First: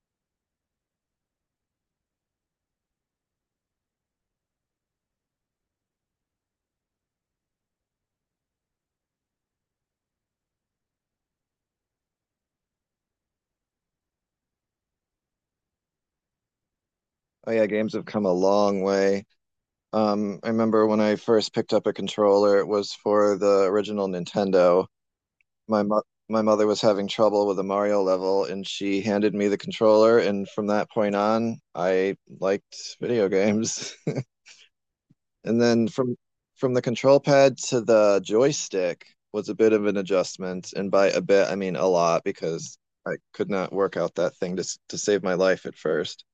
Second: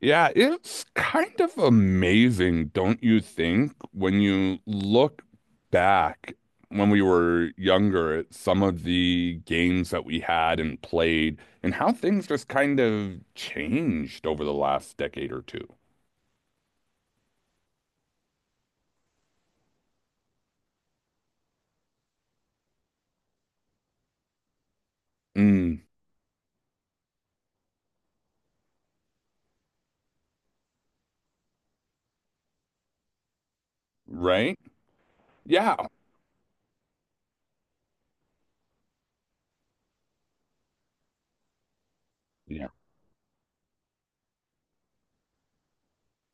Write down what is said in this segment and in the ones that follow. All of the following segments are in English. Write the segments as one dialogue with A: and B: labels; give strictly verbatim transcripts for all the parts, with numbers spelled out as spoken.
A: Yeah, it's kind of amazing, don't you think, when you look back when we were younger at some of the games that we had and played and how things just kind of changed over the last decade or two.
B: Oh yeah, games have come a long way. Um, I remember when I first picked up a controller, it was for the original Nintendo.
A: Mm,
B: My mo my mother was having trouble with a Mario level, and she handed me the controller, and from that point on, I liked video games.
A: right?
B: And
A: Yeah.
B: then from from the control pad to the joystick was a bit of an adjustment, and by a bit, I mean a lot
A: Yeah.
B: because I could not work out that thing to s- to save my life at first.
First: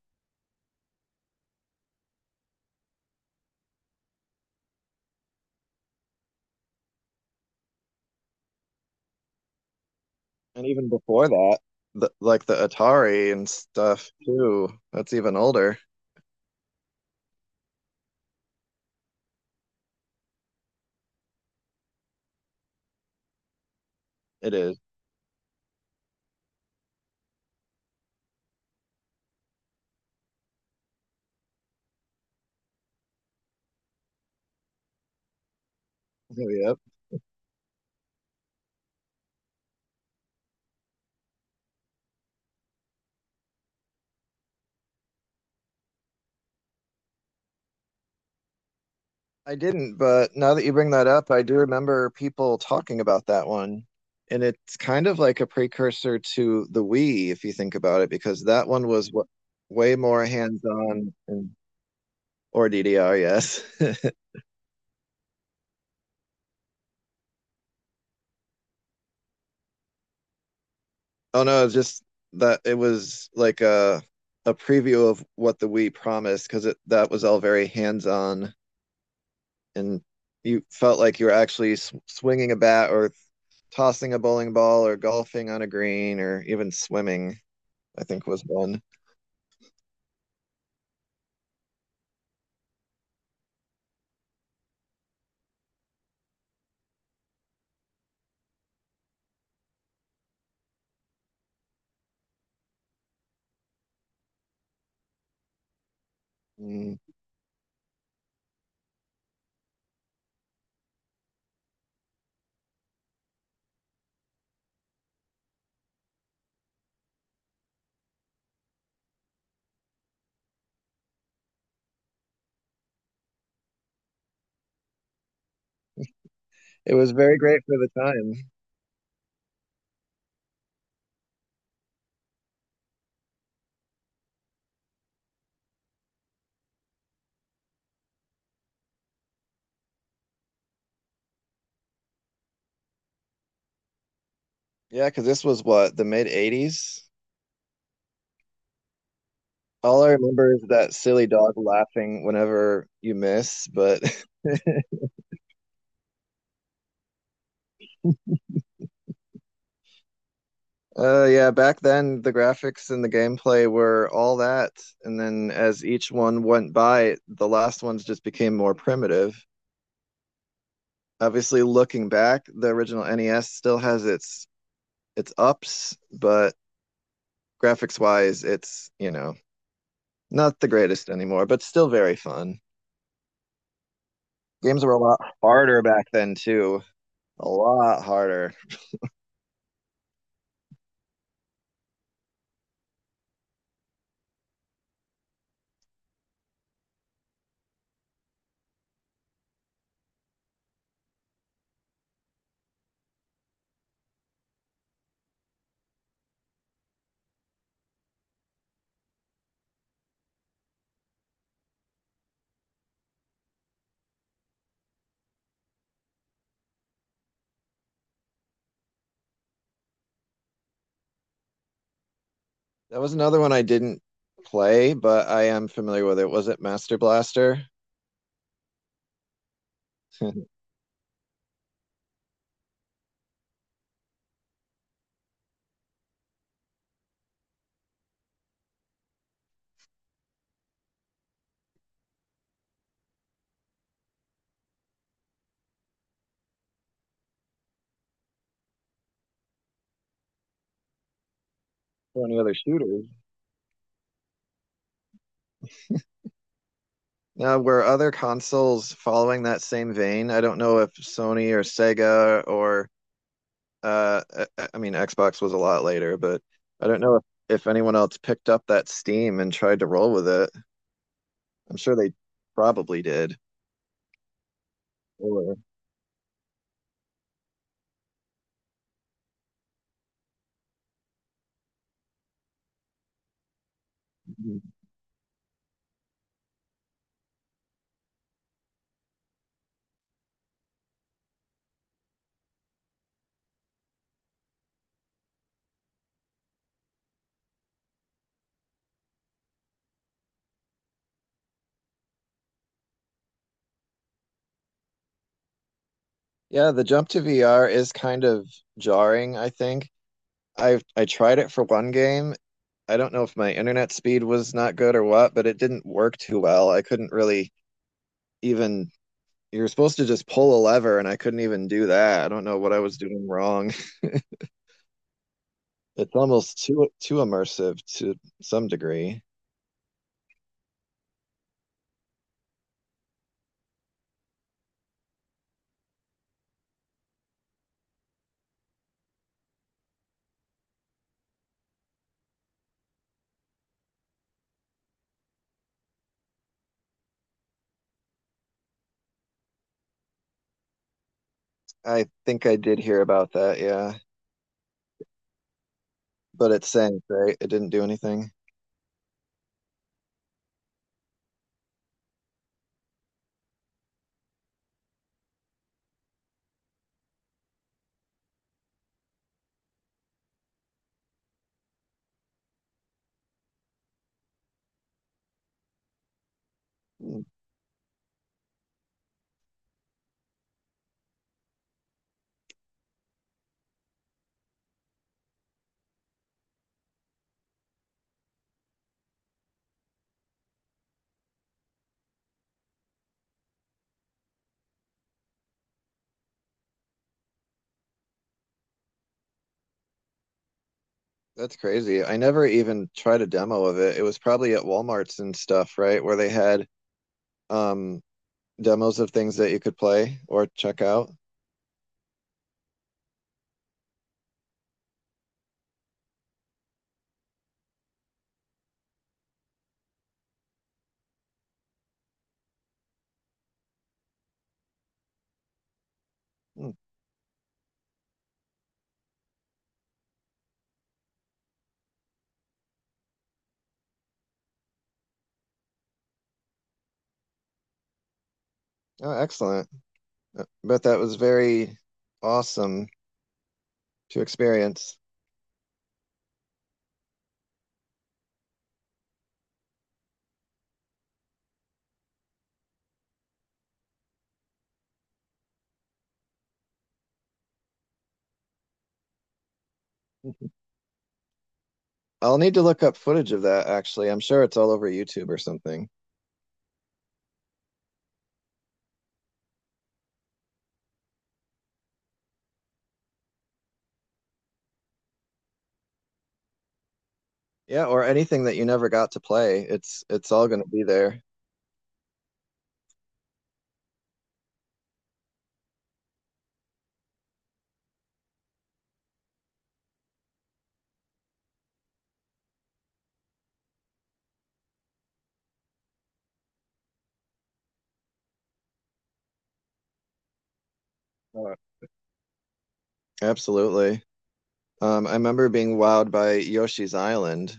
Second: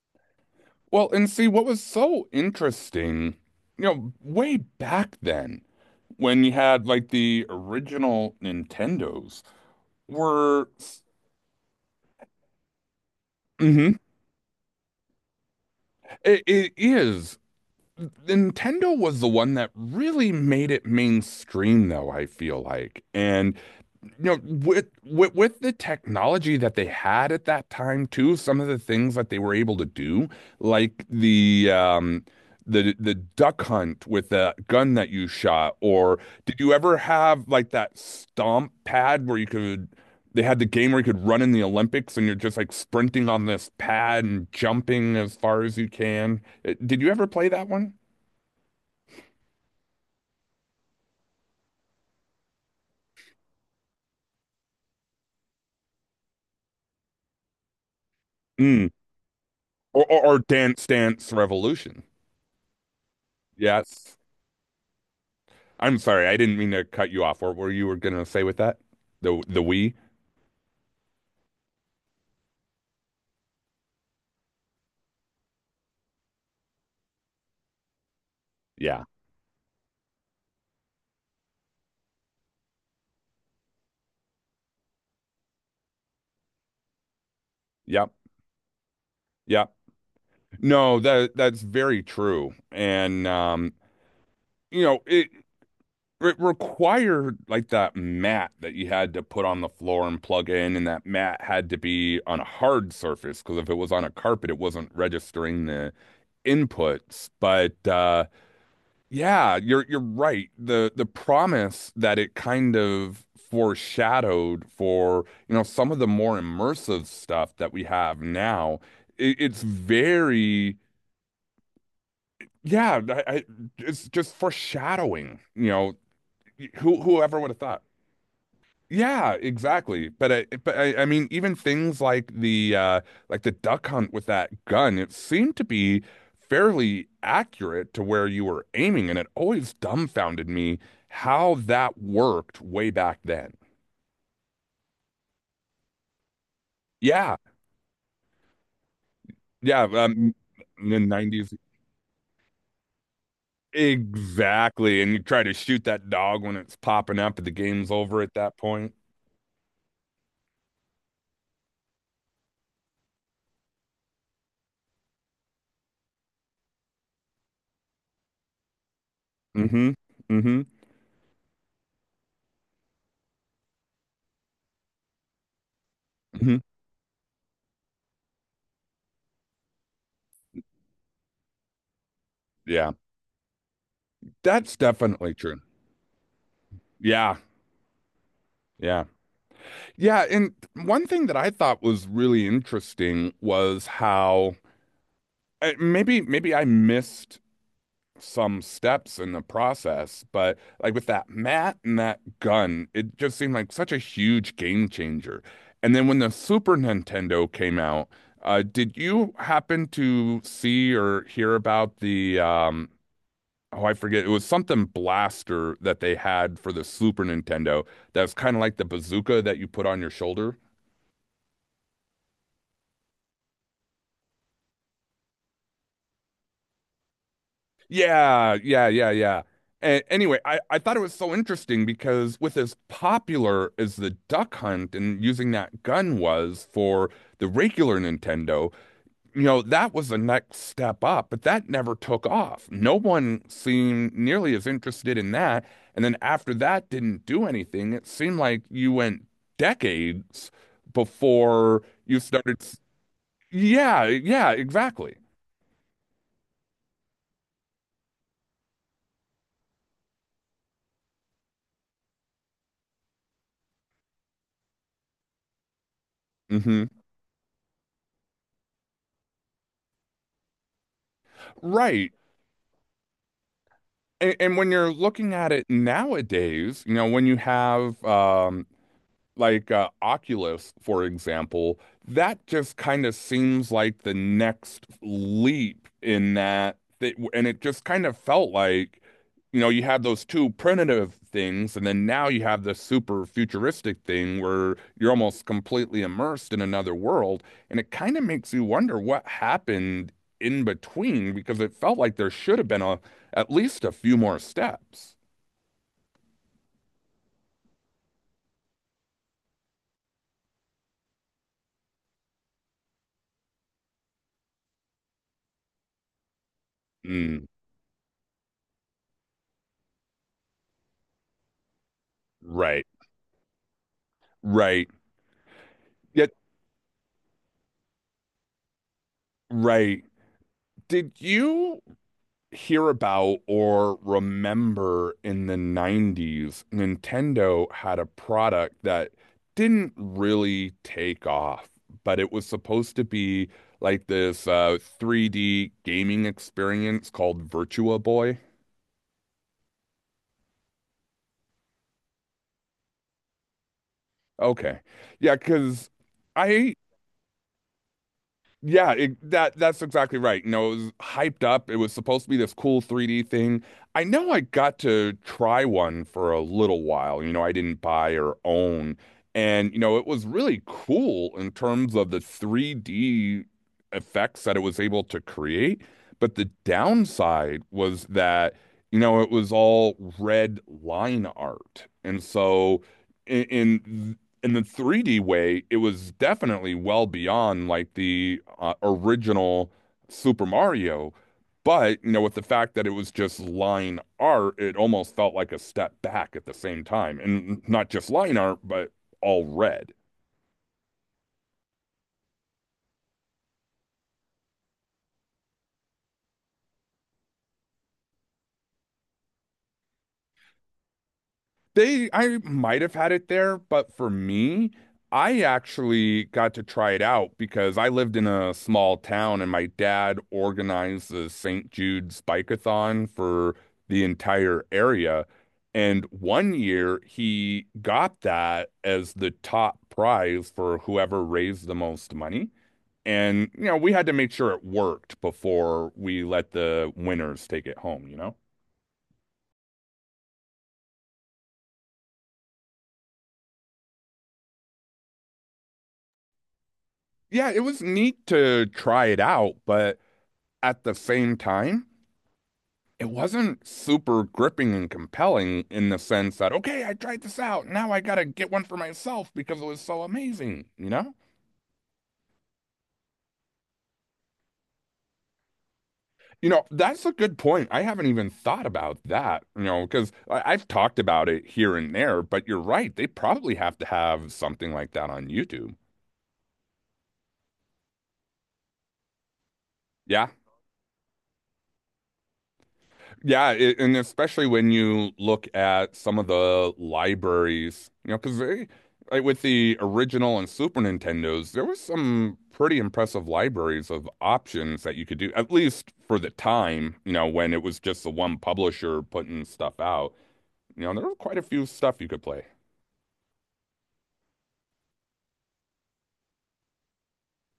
A: Well, and see, what was so interesting, you know, way back then when you had like the original Nintendos
B: And
A: were.
B: even before that, the, like the Atari and
A: Mhm.
B: stuff too. That's even older.
A: It, it is. Nintendo was the one that really made it mainstream, though, I feel like. And you know,
B: It is.
A: with, with with the technology that they had at that time too, some of the things that they were able to do, like the um the the duck hunt with the gun that you shot. Or
B: Oh,
A: did you
B: yep.
A: ever have like that stomp pad where you could— they had the game where you could run in the Olympics and you're just like sprinting on this pad and jumping as far as you can. Uh, Did you ever play that one?
B: I didn't, but now that you bring that up, I do remember people talking about that one. And it's kind of like a precursor to the Wii, if you think about it, because that one
A: Mm.
B: was w way
A: Or,
B: more
A: or or Dance
B: hands-on.
A: Dance
B: And
A: Revolution.
B: or D D R, yes.
A: Yes. I'm sorry, I didn't mean to cut you off. What were you were gonna say with that? The the we?
B: Oh no, it's just that it was like a a preview of what the Wii promised, because it that was all very hands-on,
A: Yeah.
B: and you felt like you were actually sw- swinging a bat or tossing a bowling ball or golfing on a green or even swimming, I
A: Yep.
B: think was one.
A: Yep. No, that that's very true. And um, you know, it it required like that mat that you had to put on the floor and plug in, and that mat had to be on a hard surface because if it was on a carpet, it wasn't registering the
B: Mm.
A: inputs. But uh Yeah, you're you're right. The the promise that it kind of foreshadowed for, you know, some of the more immersive stuff that we have now, it, it's very, yeah, I, I, it's just foreshadowing, you know,
B: It
A: who
B: was very
A: whoever would have
B: great for
A: thought?
B: the time.
A: Yeah, exactly. But I, but I, I mean, even things like the uh, like the duck hunt with that gun, it seemed to be fairly accurate to where you were aiming, and it always dumbfounded me how that worked way back then.
B: Yeah, because this was what, the mid eighties?
A: Yeah, yeah,
B: All I
A: um,
B: remember is
A: in
B: that
A: the
B: silly
A: nineties,
B: dog laughing whenever you miss, but
A: exactly. And you try to shoot that dog when it's popping up, and the game's over at that point.
B: uh yeah, back then the graphics and the gameplay were all that. And then as each one went by, the last ones just became more primitive.
A: Mm-hmm. Mm-hmm.
B: Obviously looking back, the original N E S still has its its ups, but
A: Mm-hmm.
B: graphics wise, it's, you know, not the greatest anymore, but still very fun.
A: Yeah, that's
B: Games were a lot
A: definitely true.
B: harder back then too.
A: Yeah,
B: A lot harder.
A: yeah. Yeah, and one thing that I thought was really interesting was how uh, maybe maybe I missed some steps in the process, but like with that mat and that gun, it just seemed like such a huge game changer. And then when the Super Nintendo came out, uh, did you happen to see or hear about the um, oh, I forget, it was something blaster that they had for the Super Nintendo that was kind of like the bazooka that you put on your shoulder?
B: That was another one I didn't play, but I am familiar with it. Was it Master Blaster?
A: Yeah, yeah, yeah, yeah. And
B: Or
A: anyway, I, I thought it was so interesting because with as popular as the Duck Hunt and using that gun was for the regular Nintendo, you know, that was the next step up, but that never took off. No one seemed nearly as interested in that. And then after that didn't do anything, it seemed like you went decades before you
B: any other
A: started. s-
B: shooters.
A: Yeah, yeah, exactly.
B: Now, were other consoles following that same vein? I don't know if Sony or Sega or Uh, I, I mean, Xbox was a lot later, but I
A: Hmm.
B: don't know if, if anyone else picked up that Steam and tried to roll with it. I'm sure
A: Right.
B: they probably did.
A: And, and when you're looking at
B: Or,
A: it nowadays, you know, when you have um, like uh, Oculus, for example, that just kind of seems like the next leap in that, th and it just kind of felt like, you know, you had those two primitive things, and then now you have this super futuristic thing where you're almost completely immersed in another world, and it kind of makes you wonder what happened in between because it felt like there should have been a— at least a few more steps.
B: yeah, the jump to V R is kind of jarring, I think. I've I tried it for one game. I don't know if my internet speed was not good or what, but it didn't work too well. I couldn't
A: Mm,
B: really even, you're supposed to just pull a lever and I couldn't even do that. I don't know what I
A: right,
B: was doing wrong.
A: right.
B: It's
A: Yet,
B: almost too too immersive to some degree.
A: right. Did you hear about or remember in the nineties, Nintendo had a product that didn't really take off, but it was supposed to be like this uh, three D gaming experience called Virtua Boy?
B: I think I did hear about that, yeah.
A: Okay. Yeah, because
B: But it
A: I
B: sank, right? It didn't do anything.
A: yeah, it, that that's exactly right. You know, it was hyped up. It was supposed to be this cool three D thing. I know I got to try one for a little while. You know, I didn't buy or own. And, you know, it was really cool in terms of the three D effects that it was able to create. But the
B: Mm.
A: downside was that, you know, it was all red line art. And so in, in in the three D way, it was definitely well beyond like the uh, original Super Mario. But, you know, with the fact that it was just line art, it almost felt like a step back at the same time. And not just line art, but all red.
B: That's crazy. I never even tried a demo of it. It was probably at Walmarts and stuff, right? Where they had um demos of things that you could play or check out.
A: They— I might have had it there, but for me, I actually got to try it out because I lived in a small town and my dad organized the Saint Jude's Bike-A-Thon for the entire area. And one
B: Mm.
A: year he got that as the top prize for whoever raised the most money. And, you know, we had to make sure it worked before we let the winners take it home, you know?
B: Oh, excellent. Uh, But that was very awesome to experience.
A: Yeah, it was neat to try it out, but at the same time, it wasn't super gripping and compelling in the sense that, okay, I tried this out. Now I gotta get one for myself because it was so amazing, you know?
B: I'll need to look up footage of that actually. I'm sure it's all over YouTube or something.
A: You know, that's a good point. I haven't even thought about that, you know, because I've talked about it here and there, but you're right. They probably have to have something like that on YouTube.
B: Yeah, or anything that you never got to play. It's
A: Yeah.
B: it's all going to be there.
A: Yeah, it, and especially when you look at some of the libraries, you know, because they, like with the original and Super Nintendos, there was some pretty impressive libraries of options that you could do, at least for the time, you know, when it was just the one publisher putting stuff out. You know, there was quite a
B: Uh,
A: few stuff you could play.
B: Absolutely. Um, I remember being wowed by Yoshi's Island.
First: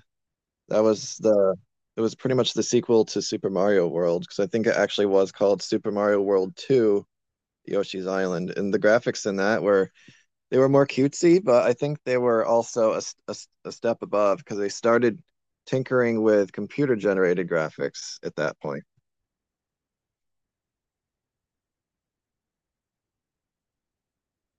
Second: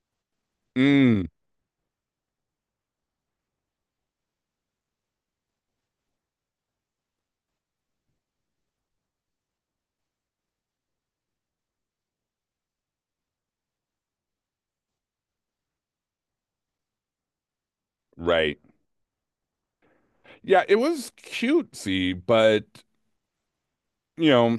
B: That was
A: Mm,
B: the it was pretty much the sequel to Super Mario World because I think it actually was called Super Mario World two Yoshi's Island. And the graphics in that were they were more cutesy, but I think they were also a a a step above because they started tinkering with computer generated graphics at
A: right.
B: that point.
A: Yeah, it was cutesy, but you know,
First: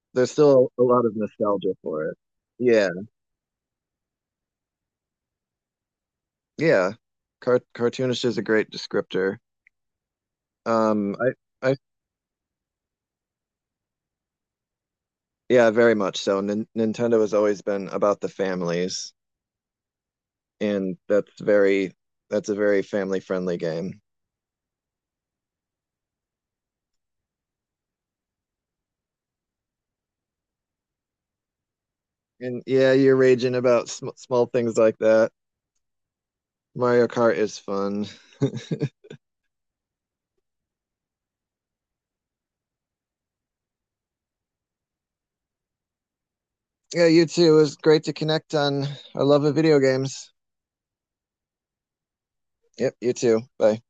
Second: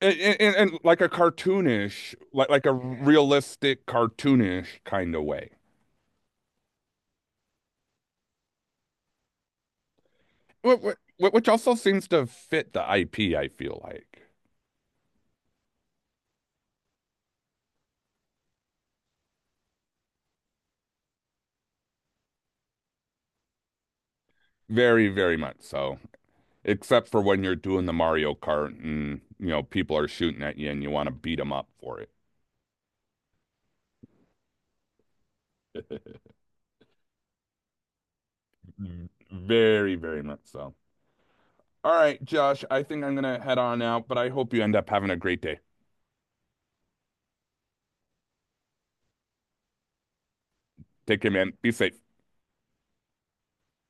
A: and,
B: There's
A: and,
B: still
A: and
B: a
A: like
B: lot
A: a
B: of nostalgia for
A: cartoonish,
B: it.
A: like like a
B: Yeah,
A: realistic cartoonish kind of way.
B: yeah. Car cartoonish is a great descriptor.
A: Wh-
B: Um,
A: wh-
B: I,
A: Which also
B: I
A: seems to fit the I P, I feel like.
B: Yeah, very much so. Nin Nintendo has always been about the families, and that's very that's a very family-friendly game.
A: Very, very much so. Except for when you're doing the Mario Kart and, you know, people are shooting at you and you want to beat them up for it.
B: And yeah, you're raging about sm small things like that. Mario Kart is fun.
A: V- Very, very much so. All right, Josh, I think I'm gonna head on out, but I hope you end up having a great day.
B: Yeah, you too. It was great to connect on our love of video games.
A: Take care, man. Be safe.
B: Yep, you too. Bye.